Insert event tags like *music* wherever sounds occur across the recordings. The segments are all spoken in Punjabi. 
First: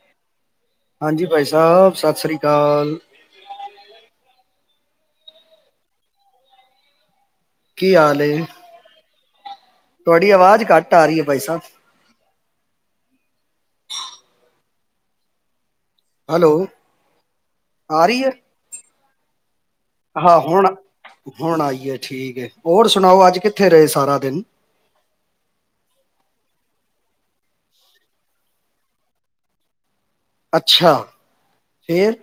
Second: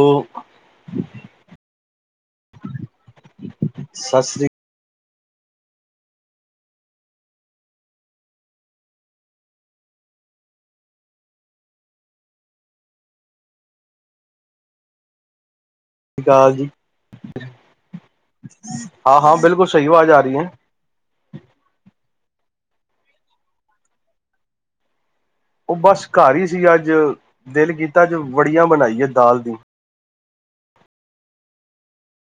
ਉਹ ਹਾਂਜੀ ਭਾਈ ਸਾਹਿਬ, ਸਤਿ ਸ੍ਰੀ ਅਕਾਲ ਸਤਿ ਸ੍ਰੀ ਕੀ ਹਾਲ ਏ। ਤੁਹਾਡੀ ਆਵਾਜ਼ ਘੱਟ ਆ ਰਹੀ ਹੈ ਭਾਈ ਸਾਹਿਬ। ਅਕਾਲ ਹੈਲੋ, ਜੀ ਆ ਰਹੀ ਹੈ। ਹਾਂ -ਹਾਂ ਬਿਲਕੁਲ ਸਹੀ ਆਵਾਜ਼ ਆ ਰਹੀ ਹਾਂ ਹੈ ਹੁਣ, ਹੁਣ ਆਈ ਏ ਠੀਕ ਹੈ। ਹੋਰ ਸੁਣਾਓ ਅੱਜ ਕਿੱਥੇ ਰਹੇ ਸਾਰਾ ਦਿਨ। ਉਹ ਬਸ ਘਰ ਹੀ ਸੀ। ਅੱਜ ਦਿੱਲ ਕੀਤਾ ਅੱਜ ਵੜੀਆਂ ਬਣਾਈ ਹੈ। ਦਾਲ ਦੀ ਅੱਛਾ, ਫੇਰ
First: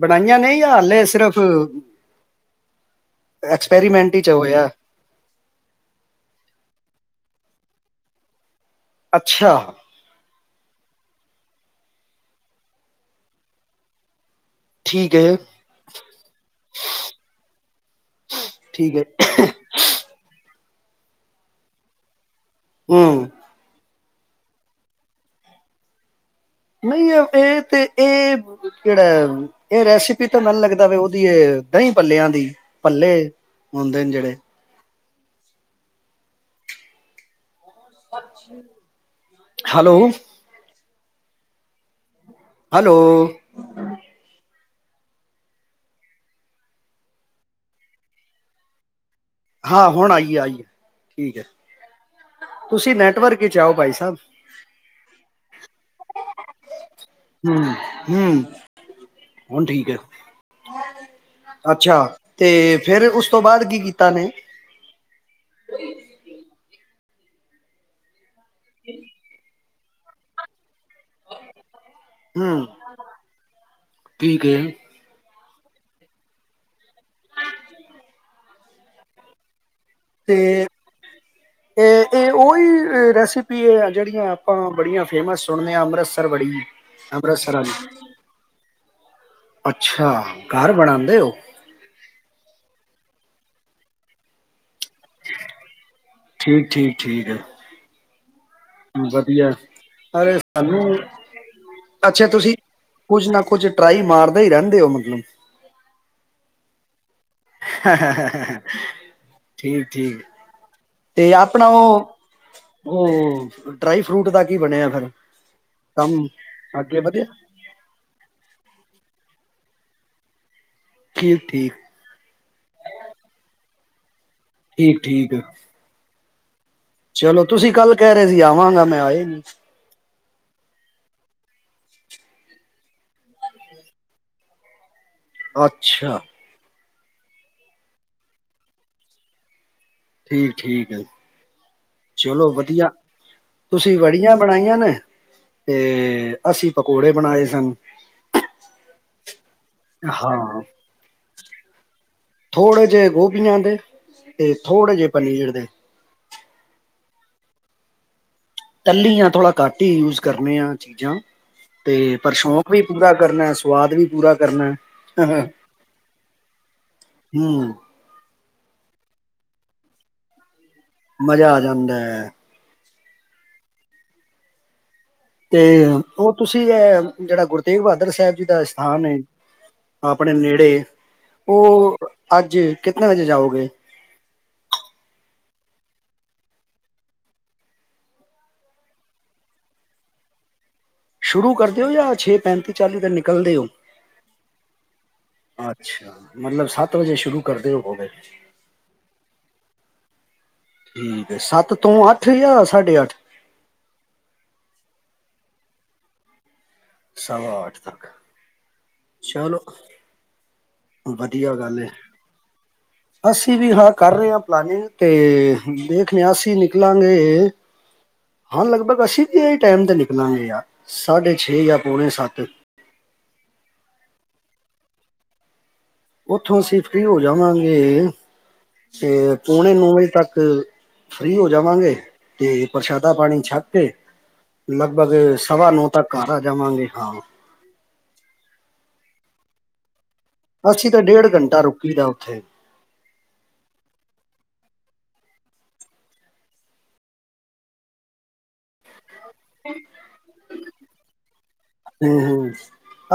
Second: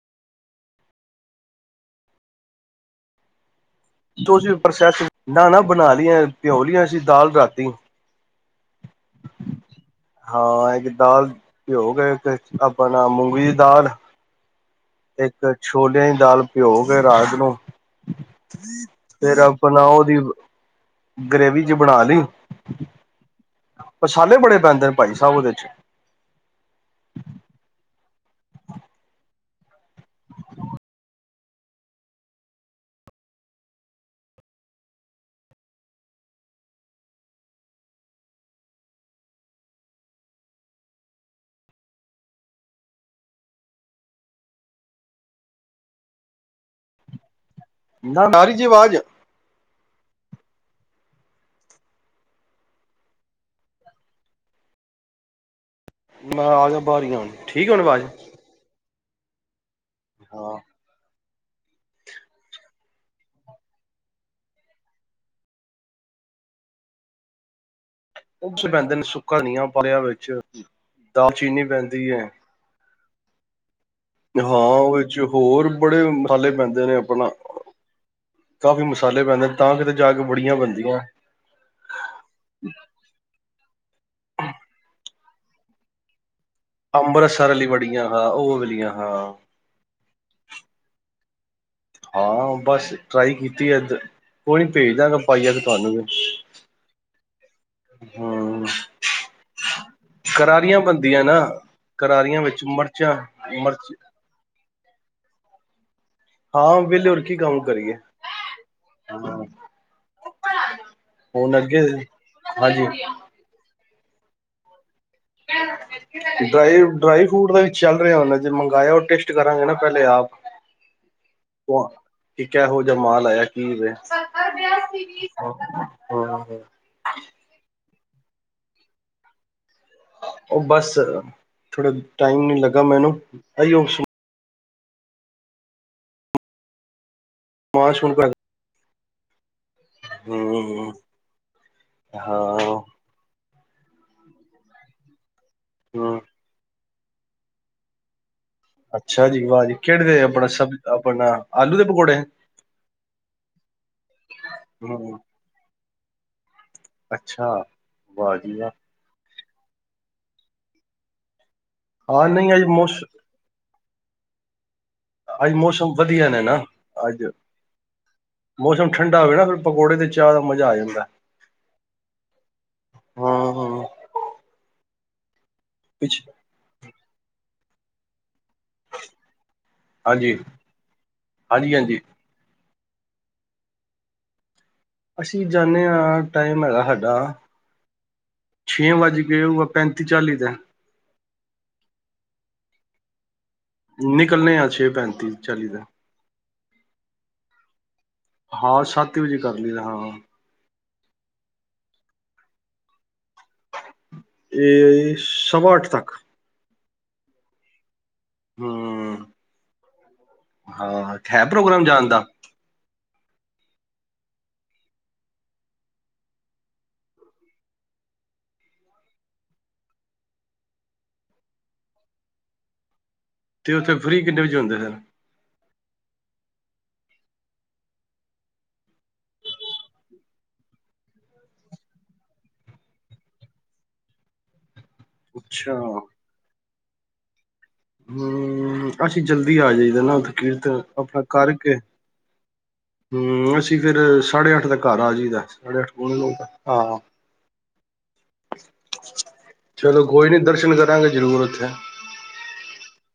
ਬਣਾਈਆਂ ਨਹੀਂ ਹਾਲੇ ਸਿਰਫ਼ ਅੱਛਾ ਤੁਸੀਂ ਪ੍ਰੋਸੈਸ ਨਾ ਨਾ ਬਣਾ ਲਿਆ ਪਿਓ ਲਈਆਂ ਸੀ ਦਾਲ ਰਾਤੀ ਅੱਛਾ। ਹਾਂ ਇੱਕ ਦਾਲ ਪਿਓ ਕੇ ਆਪਣਾ ਮੂੰਗੀ ਦੀ ਦਾਲ ਠੀਕ ਹੈ ਇੱਕ ਛੋਲਿਆਂ ਦੀ ਦਾਲ ਪਿਓ ਕੇ ਰਾਜ ਨੂੰ ਠੀਕ ਹੈ ਫਿਰ ਆਪਣਾ ਉਹਦੀ ਗਰੇਵੀ ਚ ਬਣਾ ਲਈ ਹੂੰ ਪਛਾਲੇ ਬੜੇ ਪੈਂਦੇ ਨੇ ਭਾਈ ਸਾਹਿਬ ਉਹਦੇ ਚ ਨਹੀਂ ਇਹ ਤੇ ਇਹ ਜਿਹੜਾ ਇਹ ਰੈਸਪੀ ਤਾਂ ਮੈਨੂੰ ਲੱਗਦਾ ਉਹਦੀ ਦਹੀਂ ਪੱਲਿਆਂ ਦੀ ਪੱਲੇ ਹੁੰਦੇ ਨੇ ਜਿਹੜੇ ਹੈਲੋ ਹੈਲੋ ਨਾ ਰੀ ਜੀ ਆਵਾਜ਼ ਹਾਂ ਹੁਣ ਆਈਏ ਆਈਏ ਠੀਕ ਹੈ। ਤੁਸੀਂ ਨੈਟਵਰਕ ਵਿਚ ਆਓ ਭਾਈ ਸਾਹਿਬ ਮੈਂ ਆਜ ਬਾਹਰੀ ਹੁਣ ਹੂੰ ਠੀਕ ਆ ਹੁਣ ਆਵਾਜ਼ ਹੂੰ ਹੁਣ ਠੀਕ ਆ। ਹਾਂ ਅੱਛਾ ਤੇ ਫਿਰ ਉਸ ਤੋਂ ਬਾਅਦ ਕੀ ਕੀਤਾ ਨੇ ਉਹ ਪੈਂਦੇ ਨੇ ਸੁੱਕਾ ਨ ਆ ਪਿਆ ਵਿੱਚ ਦਾਲਚੀਨੀ ਪੈਂਦੀ ਹੈ। ਹੂੰ ਠੀਕ ਹੈ ਹਾਂ ਉਹ ਚ ਹੋਰ ਬੜੇ ਮਸਾਲੇ ਪੈਂਦੇ ਨੇ ਆਪਣਾ ਕਾਫੀ ਮਸਾਲੇ ਪੈਂਦੇ ਤਾਂ ਕਿਤੇ ਜਾ ਕੇ ਤੇ ਬੜੀਆਂ ਬਣਦੀਆਂ ਇਹ ਇਹ ਉਹੀ ਰੈਸਿਪੀ ਜਿਹੜੀਆਂ ਆਪਾਂ ਬੜੀਆਂ ਫੇਮਸ ਸੁਣਿਆਂ ਅੰਮ੍ਰਿਤਸਵੜੀ। ਅੰਮ੍ਰਿਤਸਰ ਲਈ ਬੜੀਆਂ ਹਾਂ ਉਹਲੀਆਂ ਹਾਂ ਅੱਛਾ ਘਰ ਬਣਉਂਦੇ ਹੋ। ਹਾਂ ਬਸ ਟਰਾਈ ਕੀਤੀ ਇਦ ਕੋਈ ਨੀ ਭੇਜ ਦਾਂਗਾ ਪਾਈਆ ਤੇ ਤੁਹਾਨੂੰ ਵੀ ਠੀਕ ਠੀਕ ਠੀਕ ਹੈ ਹੂੰ ਵਧੀਆ ਅ ਸਾਨੂੰ ਬਣਦੀਆਂ ਨਾ ਅੱਛਾ ਕਰਾਰੀਆਂ ਤੁਸੀਂ ਵਿੱਚ ਮਿਰਚਾਂ ਕੁੱਝ ਨਾ ਕੁੱਝ ਮਿਰਚ ਟਰਾਈ ਮਾਰਦਾ ਹੀ ਰਹਿੰਦੇ ਹੋ *unintelligible* ਹਾਂ ਵੇਲੇ ਬੈਠੇ ਠੀਕ ਠੀਕ ਤੇ ਹੁਣ ਆਪਣਾ ਅੱਗੇ ਉਹ ਹਾਂਜੀ ਉਹ ਡਰਾਈ ਫਰੂਟ ਦਾ ਕੀ ਬਣਿਆ ਫਿਰ ਕੰਮ ਡਰਾਈ ਅੱਗੇ ਵਧਿਆ ਡਰਾਈ ਫਰੂਟ ਦਾ ਵਿੱਚ ਚੱਲ ਰਿਹਾ ਉਹੇ ਜੇ ਮੰਗਾਇਆ ਉਹ ਟ ਕਰਾਂਗੇ ਨਾ ਪਹਿਲੇ ਆਪ ਠੀਕ ਠੀਕ ਇੱਕ ਇਹੋ ਜਿਹਾ ਮਾਲ ਆਇਆ ਕਿਹੋ ਜਿਹਾ ਠੀਕ ਠੀਕ *unintelligible* *unintelligible* ਹਾਂ ਚਲੋ ਤੁਸੀਂ ਕੱਲ ਘਰੇ ਹੀ ਆਵਾਂਗਾ ਮੈਂ ਕਿਆ ਆਏਂ ਨੀ ਉਹ ਬਸ ਥੋੜਾ ਟਾਈਮ ਨੀ ਲੱਗਾ ਮੈਨੂੰ ਇਉਂ ਅੱਛਾ *unintelligible* ਠੀਕ ਠੀਕ ਹੂੰ ਹੈ। ਚਲੋ ਹਾਂ ਵਧੀਆ ਤੁਸੀਂ ਵੜੀਆਂ ਬਣਾਈਆਂ ਨੇ ਤੇ ਹੂੰ ਅਸੀਂ ਪਕੌੜੇ ਬਣਾਏ ਸਨ। ਵਾਜੀ ਵਾ ਹਾਂ ਦੇ ਪਕੌੜੇ ਥੋੜੇ ਜਿਹੇ ਗੋਭੀਆਂ ਦੇ ਤੇ ਥੋੜੇ ਜਿਹੇ ਹੂੰ ਪਨੀਰ ਦੇ ਅੱਛਾ ਵਾਹ ਜੀ ਵਾਹ ਤੱਲੀ ਆ ਥੋੜ੍ਹਾ ਘੱਟ ਹੀ ਯੂਜ ਕਰਨ ਆ ਚੀਜ਼ਾਂ ਤੇ ਹਾਂ ਪਰ ਨਹੀਂ ਅੱਜ ਸ਼ੌਕ ਵੀ ਮੌਸ ਪੂਰਾ ਕਰਨਾ ਸਵਾਦ ਵੀ ਪੂਰਾ ਕਰਨਾ। ਅੱਜ ਮੌਸਮ ਵਧੀਆ ਨੇ ਨਾ ਅੱਜ ਹਮ ਮੌਸਮ ਠੰਡਾ ਹੋਵੇ ਨਾ ਫਿਰ ਪਕੌੜੇ ਤੇ ਚਾਹ ਦਾ ਮਜ਼ਾ ਆ ਜਾਂਦਾ। ਮਜ਼ਾ ਆ ਜਾਂਦਾ ਏ। ਹੂੰ ਹੂੰ ਤੇ ਉਹ ਤੁਸੀਂ ਹੈ ਜਿਹੜਾ ਗੁਰ ਤੇਗ ਬਹਾਦਰ ਸਾਹਿਬ ਜੀ ਦਾ ਸਥਾਨ ਹੈ ਆਪਣੇ ਹਾਂਜੀ ਨੇੜੇ ਹਾਂਜੀ ਉਹ ਹਾਂਜੀ ਅੱਜ ਕਿਤਨ ਵਜੇ ਜਾਓਗੇ? ਅਸੀਂ ਜਾਂਦੇ ਹਾਂ ਟਾਈਮ ਹੈਗਾ ਸਾਡਾ ਛੇ ਵੱਜ ਕੇ ਹੋਊਗਾ ਪੈਂਤੀ ਚਾਲੀ ਦਾ ਸ਼ੁਰੂ ਕਰ ਦਿਓ ਜਾਂ ਛੇ ਪੈਂਤੀ ਚਾਲੀ ਦਿਨ ਨਿਕਲਣੇ ਆ ਛੇ ਪੈਂਤੀ ਚਾਲੀ ਦੇ- ਅੱਛਾ ਮਤਲਬ ਸੱਤ ਵਜੇ ਸ਼ੁਰੂ ਕਰਦੇ ਹੋ ਗਏ ਹਾਂ ਸੱਤ ਵਜੇ ਕਰ ਲਈਦਾ ਹਾਂ। ਠੀਕ ਸੱਤ ਤੋਂ ਅੱਠ ਜਾਂ ਸਾਢੇ ਅੱਠ ਏਅ ਸਵਾ ਅੱਠ ਤੱਕ। ਸਵਾ ਆਠ ਤੱਕ। ਹੂੰ ਚਲੋ ਹਾਂ ਹੈ ਵਧੀਆ ਗੱਲ ਪ੍ਰੋਗਰਾਮ ਜਾਣ ਦਾ? ਅਸੀਂ ਵੀ, ਹਾਂ ਕਰ ਰਹੇ ਹਾਂ ਪਲਾਨਿੰਗ ਤੇ ਦੇਖਦੇ ਹਾਂ। ਅਸੀਂ ਨਿਕਲਾਂਗੇ ਹਾਂ ਲਗ-ਭਗ ਅਸੀਂ ਇਹ ਟਾਈਮ ਤੇ ਨਿਕਲਾਂਗੇ ਆ ਸਾਢੇ ਛੇ ਜਾਂ ਪੌਨੇ ਸੱਤ। ਤੇ ਉੱਥੇ ਫ੍ਰਰੀ ਕਿੰਨੇ ਵਜੇ ਹੁੰਦੇ ਫਿਰ? ਉੱਥੋਂ ਅਸੀਂ ਫ੍ਰੀ ਹੋ ਜਾਵਾਂਗੇ ਤੇ, ਪੌਣੇ ਨੌ ਵਜੇ ਤੱਕ ਫ੍ਰੀ ਹੋ ਜਾਵਾਂਗੇ। ਤੇ ਪ੍ਰਸ਼ਾਦਾ ਪਾਨੀ ਛੱਕ ਕੇ ਲਗ-ਭਗ ਸਵਾ ਅੱਛਾ ਨੌ ਤੱਕ ਘਰ ਆ ਜਾਵਾਂਗੇ। ਆ ਹੋ। ਹੂੰ ਅਸੀਂ ਜਲਦੀ ਆ ਜਾਈਦਾ ਨਾ। ਕੀਰਤਨ ਅਸੀਂ ਤਾਂ ਆਪਣਾ ਡੇਢ ਘੰਟਾ ਕਰਕੇ, ਰੁਕੀ ਦਾ ਉੱਥੇ ਹੂੰ ਅਸੀਂ ਫੇਰ ਸਾਢੇ ਅੱਠ ਤੱਕ ਘਰ ਆ ਜਾਈਦਾ। ਸਾਢੇ ਅੱਠ ਪੌਣੇ ਨੋ ਤੱਕ ਆਹ। *unintelligible* ਚਲੋ ਕੋਈ ਨੀ ਦਰਸ਼ਨ ਕਰਾਂਗੇ ਜ਼ਰੂਰ ਇ ਹੂੰ ਹੂੰ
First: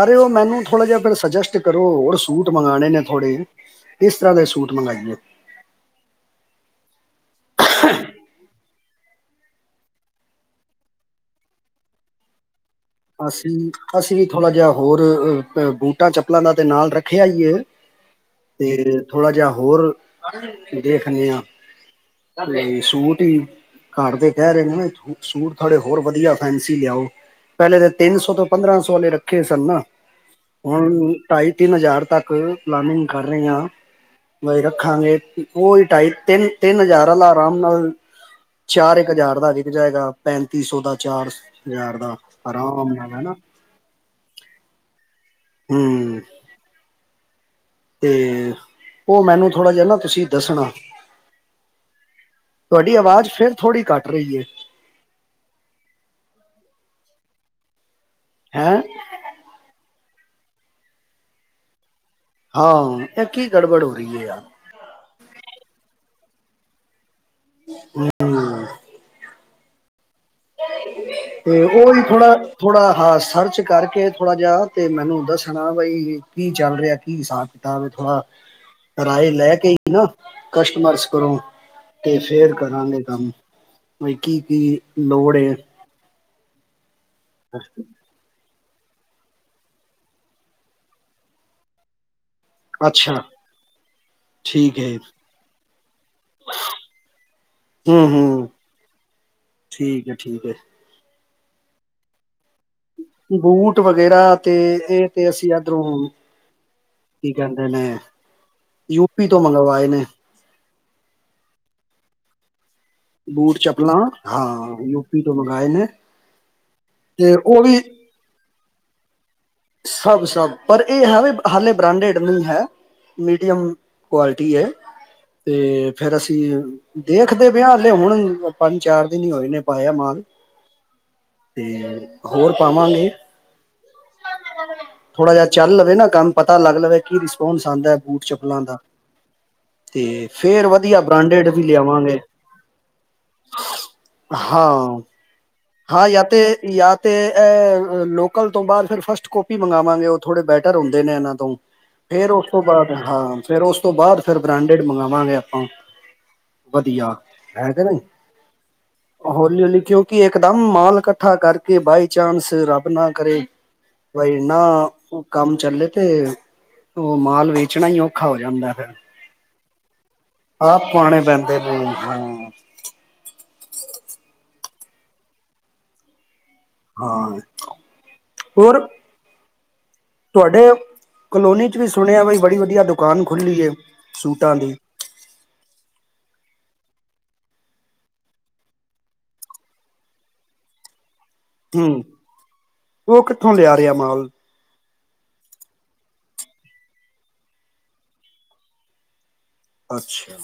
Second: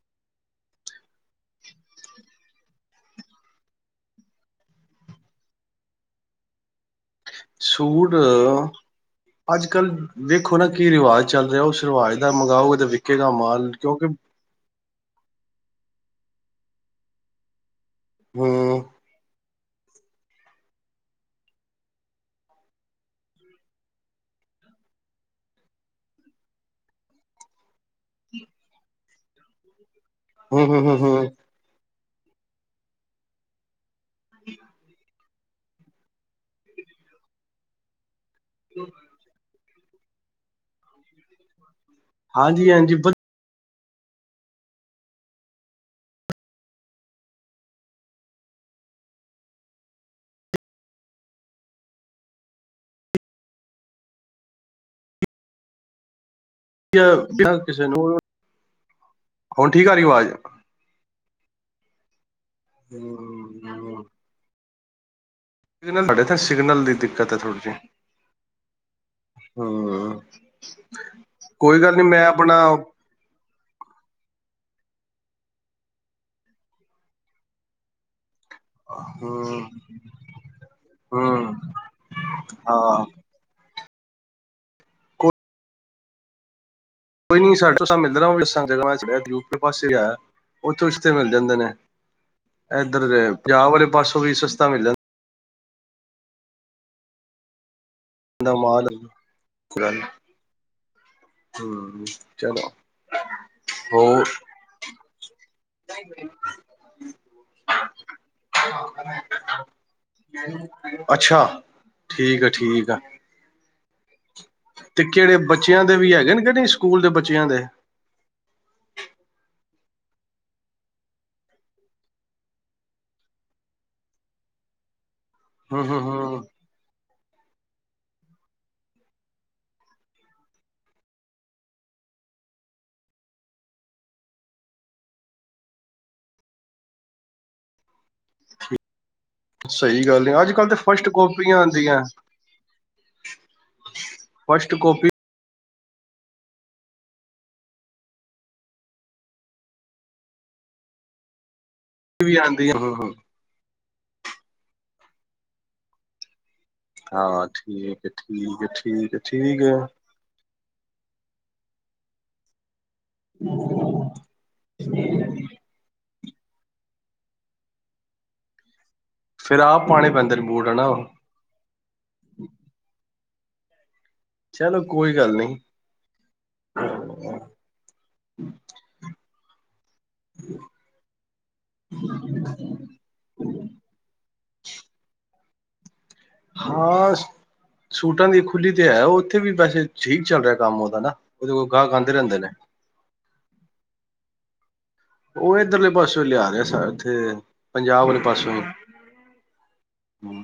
ਅਰੇ ਉਹ ਮੈਨੂੰ ਥੋੜ੍ਹਾ ਜਿਹਾ ਸਜੈਸਟ ਕਰੋ। ਔਰ, ਸੂਟ ਮੰਗਵਾਣੇ ਨੇ ਥੋੜੇ ਕਿਸ ਤਰ੍ਹਾਂ ਦੇ ਸੂਟ ਮੰਗਾਈਏ? ਸੂਟ ਅ ਅੱਜਕਲ ਦੇੇਖੋ ਨਾ ਕੀ ਰਿਵਾਜ਼ ਚੱਲ ਰਿਹਾ? ਉਸ ਰਿਵਾਜ਼ ਦਾ ਮੰਗਾਓ। ਅਸੀਂ, ਅਸੀਂ ਵੀ ਥੋੜ੍ਹਾ ਜਿਹਾ ਹੋਰ ਬੂਟਾ, ਚੱਪਲਾ ਦਾ ਤੇ ਨਾਲ ਰੱਖਿਆ ਹੀ ਐ। ਹਮ ਤੇ ਥੋੜਾ ਜਿਆ ਹੋਰ ਦੇਖਨੇ ਆ ਤੇ ਸੂਟ ਈ, ਘਰ ਦੇ ਕਹਿ ਰਹੇ ਨੇ ਸੂਟ ਥੋੜੇ ਹੋਰ ਵਧੀਆ ਫੈਂਸੀ ਲਿਆਓ। ਪਹਿਲੇ ਤੇ ਤਿੰਨ ਸੌ ਤੋਂ ਪੰਦਰਾਂ ਸੌ ਵਾਲੇ ਰੱਖੇ ਸਨ ਨਾ। ਹਮ ਹਮ ਹਮ ਹੁਨ ਹਮ ਢਾਈ ਤਿੰਨ ਹਜ਼ਾਰ ਤੱਕ ਪਲਾਨਿੰਗ ਕਰ ਰਹੇ ਆ ਰੱਖਾਂਗੇ ਉਹ ਹੀ ਢਾਈ ਤਿੰਨ, ਤਿੰਨ ਹਜ਼ਾਰ ਆਰਾਮ ਨਾਲ ਚਾਰ ਕ ਹਜ਼ਾਰ ਦਾ ਜੇ। ਜਾਏਗਾ ਪੈਂਤੀ ਸੋ ਦਾ, ਚਾਰ ਹਜ਼ਾਰ ਦਾ। ਅਰਾਮ ਹਾਂਜੀ-ਹਾਂਜੀ ਨਾਲ ਹਨਾ? ਹੂਅ ਤੇ ਉਹ ਮੈਨੂੰ ਥੋੜ੍ਹਾ ਜਿਹਾ ਨਾ ਤੁਸੀਂ ਦੱਸਣਾ। ਤੁਹਾਡੀ ਅਵਾਜ਼ ਫਿਰ ਥੋੜ੍ਹੀ ਘੱਟ ਰਹੀ ਏ। ਵਿਆਹ ਕਿਸੇ ਨੂੰ। ਹੈਂ ਹੁਨ ਠੀਕ ਆ ਰਹੀ ਆਵਾਜ਼? *unintelligible* ਹਾਂ, ਇਹ ਕੀ ਗੜਬੜ ਹੋ ਹੂੰ ਰਹੀ ਹੈ? ਯਾਰ ਸਿਗਨਲ ਸਾਡੇ ਇਥੇ ਸਿਗਨਲ ਦੀ ਦਿੱਖ! ਕਤ ਹੈ, ਥੋੜ੍ਹੀ ਜਿਹੀ। ਹਾਅ। ਤੇ ਉਹੀ ਥੋੜਾ ਥੋੜਾ ਹਾਂ ਸਰਚ ਕਰਕੇ ਥੋੜਾ ਜਿਹਾ ਤੇ ਮੈਨੂੰ ਦੱਸਣਾ ਬਈ ਕੀ ਚੱਲ ਰਿਹਾ ਕੀ ਹਿਸਾਬ ਕਿਤਾਬ ਹੈ ਥੋੜਾ ਰਾਏ ਲੈ ਹੂੰ ਕੇ ਹੀ ਨਾ ਕਸਟਮਰਸ ਕਰੋ ਹੂੰ ਤੇ ਫੇਰ ਕਰਾਂਗੇ ਹਾਂ ਕੰਮ ਕੀ ਕੀ ਲੋੜ ਤੇ ਕੋਈ ਨੀ ਸਾਡੇ ਮਿਲਣਾ ਜਗ੍ਹਾ ਯੂਕੇ ਪਾਸੇ ਆ ਉੱਥੋਂ ਰਿਸ਼ਤੇ ਮਿਲ ਜਾਂਦੇ ਨੇ ਇਧਰ ਅੱਛਾ ਜੇ ਪੰਜਾਬ ਵਾਲੇ ਪਾਸਿਓਂ ਵੀ ਸਸਤਾ ਮਿਲ ਜਾਂਦਾ। ਆ ਹੂੰ ਹੂੰ ਜਾਂਦਾ ਮਾਲ ਗੱਲ ਠੀਕ ਹੈ ਠੀਕ ਹੈ ਹੂੰ ਚਲੋ ਬੂਟ ਹੋਰ ਵਗੈਰਾ ਤੇ ਇਹ ਤੇ ਅਸੀਂ ਇਧਰੋਂ ਕੀ ਕਹਿੰਦੇ ਨੇ ਯੂਪੀ ਤੋਂ ਮੰਗਵਾਏ ਨੇ ਅੱਛਾ ਠੀਕ ਆ ਠੀਕ ਆ। ਬੂਟ ਚੱਪਲਾ ਹਾਂ ਤੇ ਯੂਪੀ ਤੋਂ ਕਿਹੜੇ ਮੰਗਵਾਏ ਬੱਚਿਆਂ ਨੇ ਦੇ ਵੀ ਹੈਗੇ ਨੇ ਕਿ ਨਹੀਂ ਸਕੂਲ ਦੇ ਤੇ ਬੱਚਿਆਂ ਦੇ ਉਹ ਵੀ ਸਭ ਸਭ ਪਰ ਇਹ ਹੈ ਵੀ ਹਾਲੇ ਬ੍ਰਾਂਡਡ ਨਹੀਂ ਹੈ ਮੀਡੀਅਮ ਕੁਆਲਿਟੀ ਏ ਹੂੰ ਤੇ ਹੂੰ ਫੇਰ ਹੂੰ ਅਸੀਂ ਦੇਖਦੇ ਪਿਆ ਹਲੇ ਹੁਣ ਪੰਜ ਚਾਰ ਦਿਨ ਹੀ ਹੋਏ ਨੇ ਪਾਇਆ ਮਾਲ ਤੇ ਹੋਰ ਪਾਵਾਂਗੇ ਥੋੜਾ ਜਿਹਾ ਚੱਲ ਲਵੇ ਨਾ ਕੰਮ ਪਤਾ ਲੱਗ ਲਵੇ ਕੀ ਰਿਸਪੋਂਸ ਆਦਾ ਬੂਟ ਚੱਪਲਾਂ ਦਾ ਤੇ ਸਹੀ ਗੱਲ ਹੈ ਅੱਜ ਫੇਰ ਕੱਲ੍ਹ ਤਾਂ ਵਧੀਆ ਫਸਟ ਬ੍ਰਾਂਡਿੰਡ ਕਾਪੀਆਂ ਵੀ ਆਉਂਦੀਆਂ ਲਿਆਵਾਂਗੇ ਹਾਂ ਫਸਟ ਕਾਪੀ ਹਾਂ ਯ ਤੇ ਯਾ ਤੇ ਅ ਲੋਕਲ ਤੋਂ ਬਾਅਦ ਫਿਰ ਫਸਟ ਕੋਪੀ ਮੰਗਵਾਵਾਂਗੇ ਉਹ ਥੋੜੇ ਬੈਟਰ ਹੁੰਦੇ ਨੇ ਇਹਨਾਂ ਤੋਂ ਫੇਰ ਵੀ ਉਸ ਤੋਂ ਆਉਂਦੀ ਬਾਅਦ ਹੂੰ ਹਾਂ ਫੇਰ ਉਸ ਉਸ ਤੋਂ ਬਾਅਦ ਫਿਰ ਬ੍ਰਾਂਡਿੰਡ ਮੰਗਵਾਂਗੇ ਆਪਾਂ ਵਧੀਆ ਹਾਂ ਕਿ ਨਹੀਂ ਠੀਕ ਹੈ ਠੀਕ ਹੈ ਠੀਕ ਹੈ ਠੀਕ ਹੌਲੀ ਹੈ। ਹੌਲੀ ਕਿਉਂਕਿ ਇਕਦਮ ਮਾਲ ਇਕੱਠਾ ਕਰਕੇ ਬਾਈ ਚਾਂਸ ਰੱਬ ਨਾ ਕਰੇ ਭਾਈ ਨਾ ਕੰਮ ਚੱਲ ਤੇ ਉਹ ਮਾਲ ਵੇਚਣਾ ਹੀ ਔਖਾ ਹੋ ਜਾਂਦਾ ਫਿਰ ਫਿਰ ਆਪ ਪਾਉਣੇ ਪੈਂਦੇ ਨੇ ਬੂਟ ਆਪ ਹਨਾ ਪੁਆਣੇ ਪੈਂਦੇ ਨੇ ਹਾ ਚਲੋ ਕੋਈ ਗੱਲ ਨੀ। ਹਾਂ ਹੋਰ ਤੁਹਾਡੇ ਕਲੋਨੀ ਚ ਵੀ ਸੁਣਿਆ ਬਈ ਬੜੀ ਵਧੀਆ ਦੁਕਾਨ ਖੁੱਲੀ ਹੈ ਸੂਟਾਂ ਦੀ ਹਾਂ ਸੂਟਾਂ ਦੀ ਖੁੱਲੀ ਤੇ ਹੈ ਉੱਥੇ ਵੀ ਵੈਸੇ ਠੀਕ ਚੱਲ ਰਿਹਾ ਕੰਮ ਉਹਦਾ ਨਾ ਉਹਦੇ ਕੋਲ ਗਾਹਕ ਆਦੇ ਰਹਿੰਦੇ ਨੇ। ਥੋਂ ਲਿਆ ਰਿਹਾ ਮਾਲ ਉਹ ਇੱਧਰਲੇ ਪਾਸਿਓ ਲਿਆ ਰਿਹਾ ਸ ਇੱਥੇ ਪੰਜਾਬ ਵਾਲੇ ਪਾਸੇਓ ਅੱਛਾ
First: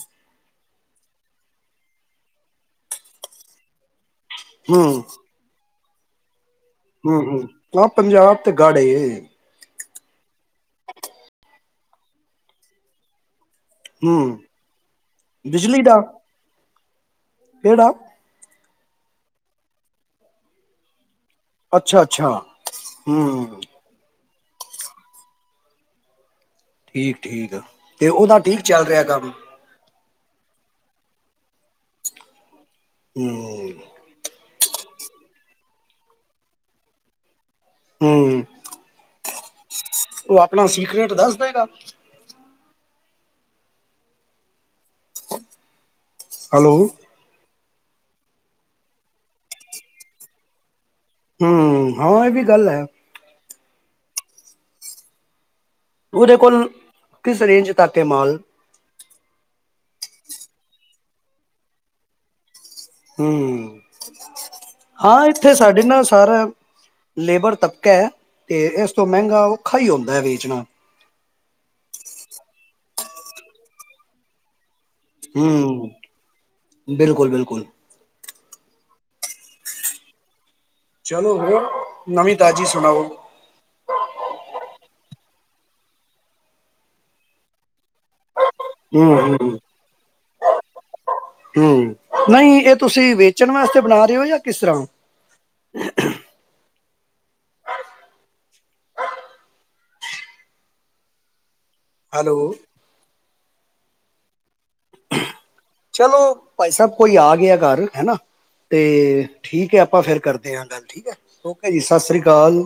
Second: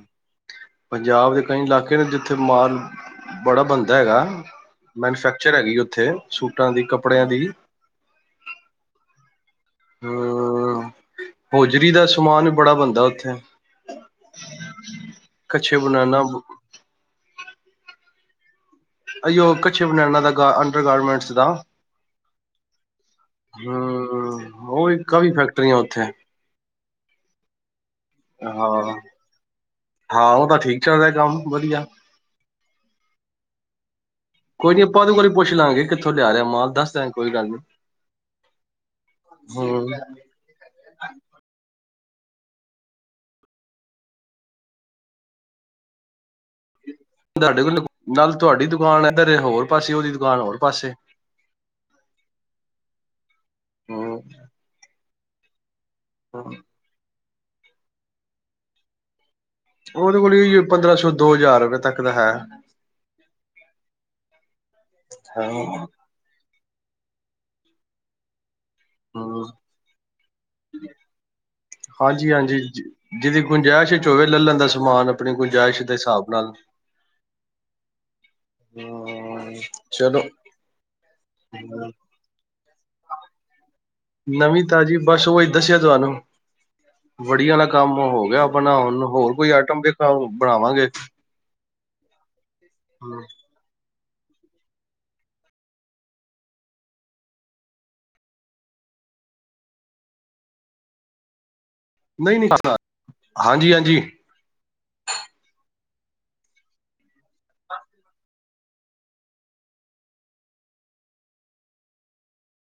ਪੰਜਾਬ ਦੇ ਕਈ ਇਲਾਕੇ ਨੇ ਜਿੱਥੇ ਮਾਲ ਬੜਾ ਬਣਦਾ ਹੈਗਾ ਮੈਨੂਫੈਕਚਰ ਹੈਗੀ ਉੱਥੇ ਦੀ ਹਮ ਕੱਪੜਿਆਂ ਦੀ ਹਮ ਆਹ ਪੰਜਾਬ ਤੇ ਗੱੜੵ ਏ ਹਮ ਹੋਜਰੀ ਦਾ ਸਮਾਨ ਬੜਾ ਬਣਦਾ ਉੱਥੇ ਹਮ ਕੱਛੇ ਬਿਜਲੀ ਦਾ ਬਣਾਣਾ ਕਿਹੜਾ ਅ ਉਹ ਕੱਛੇ ਬਨੈੰਨਾ ਦਾ ਅੰਡਰ ਗਾਰਮੈਂਟ ਅੱਛਾ ਅੱਛਾ ਹੂੰ ਹਮ ਉਹ ਕਾਫੀ ਫੈਕਟਰੀਆਂ ਉੱਥੇ। ਠੀਕ ਠੀਕ ਤੇ ਉਹਦਾ ਠੀਕ ਚੱਲ ਹਾਂ ਰਿਹਾ ਕੰਮ ਹਾਂ ਉਹ ਤਾ ਠੀਕ ਚੱਲ ਰਿਹਾ ਕੰਮ ਵਧੀਆ ਹਮ ਕੋਈ ਨੀ ਆਪਾਂ ਉਹਦੇ ਵਾਰੀ ਪੁੱਛ ਲਵਾਂਗੇ ਕਿੱਥੋਂ ਲਿਆ ਰਹਾਂ ਮਾਲ ਦੱਸ ਦਿਆਂਗੇ ਕੋਈ ਗੱਲ ਨੀ ਹਮ ਹੂੰ ਉਹ ਆਪਣਾ ਸਿਕਰਟ ਦੱਸ ਦੇਗਾ ਹੈਲੋ ਤੁਹਾਡੇ ਕੋਲ ਨਾਲ ਤੁਹਾਡੀ ਦੁਕਾਨ ਇੱਧਰ ਹੋਰ ਪਾਸੇ ਉਹ ਦੀ ਦੁਕਾਨ ਹੋਰ ਪਾਸੇ ਹਮ ਹਾਂ ਇਹ ਵੀ ਗੱਲ ਹੈ ਹਮ ਉਹਦੇ ਕੋਲ ਕਿਸ ਰੇਂਜ ਤੱਕ ਏ ਮਾਲ ਉਹਦੇ ਕੋਲ ਵੀ ਪੰਦਰਾਂ ਸੌ ਦੋ ਹਜ਼ਾਰ ਰੁਪਏ ਤੱਕ ਦਾ ਹੈ ਹਮ ਹਾਂ ਇੱਥੇ ਸਾਡੇ ਨਾਲ ਸਾਰਾ ਲੇਬਰ ਤਬਕਾ ਹੈ ਤੇ ਇਸ ਤੋਂ ਮਹਿੰਗਾ ਹੂੰ ਔਖਾ ਹੀ ਆਉਂਦਾ ਹੈ ਵੇਚਣਾ ਜਿਦੀ ਗੁੰਜਾਇਸ਼ ਚ ਹੋਵੇ ਲੈ ਲੈਂਦਾ ਸੀ ਸਮਾਨ ਆਪਣੀ ਗੁੰਜਾਇਸ਼ ਹੂੰ ਦੇ ਹਿਸਾਬ ਨਾਲ ਬਿਲਕੁਲ ਬਿਲਕੁਲ ਹਮ ਚਲੋ ਚਲੋ ਹੋਰ ਨਵੀਂ ਤਾਜ਼ੀ ਸੁਣਾਓ? ਨਵੀਂ ਤਾਜ਼ੀ ਬਸ ਉਹ ਹੀ ਦੱਸਿਆ ਤੁਹਾਨੂੰ ਵੜੀਆਂ ਵਾਲ ਕੰਮ ਹੋ ਗਿਆ ਬਣਾਉਣ ਨੂੰ ਹੂੰ ਹੋਰ ਕੋਈ ਹੂੰ ਆਈਟਮ ਦਿਖਾਓ ਬਣਾਵਾਂਗੇ ਹਮ ਨਹੀਂ ਇਹ ਤੁਸੀਂ ਹਮ, ਵੇਚਣ ਵਾਸਤੇ ਬਣਾ *inaudible* ਕਿਸ ਤਰ੍ਹਾਂ ਨਹੀਂ ਨਹੀਂ ਹੈਲੋ *inaudible* ਹਾਂਜੀ ਹਾਂਜੀ ਚਲੋ ਭਾਈ ਸਾਹਿਬ ਕੋਈ ਆ ਗਿਆ ਘਰ ਹੈ ਨਾ ਤੇ ਠੀਕ ਹੈ ਆਪਾਂ ਫੇਿਰ ਕਰਦੇ ਹਾਂ ਗੱਲ ਠੀਕ ਹੈ ਓ ਜੀ ਸਤਿ ਸ੍ਰੀ ਅਕਾਲ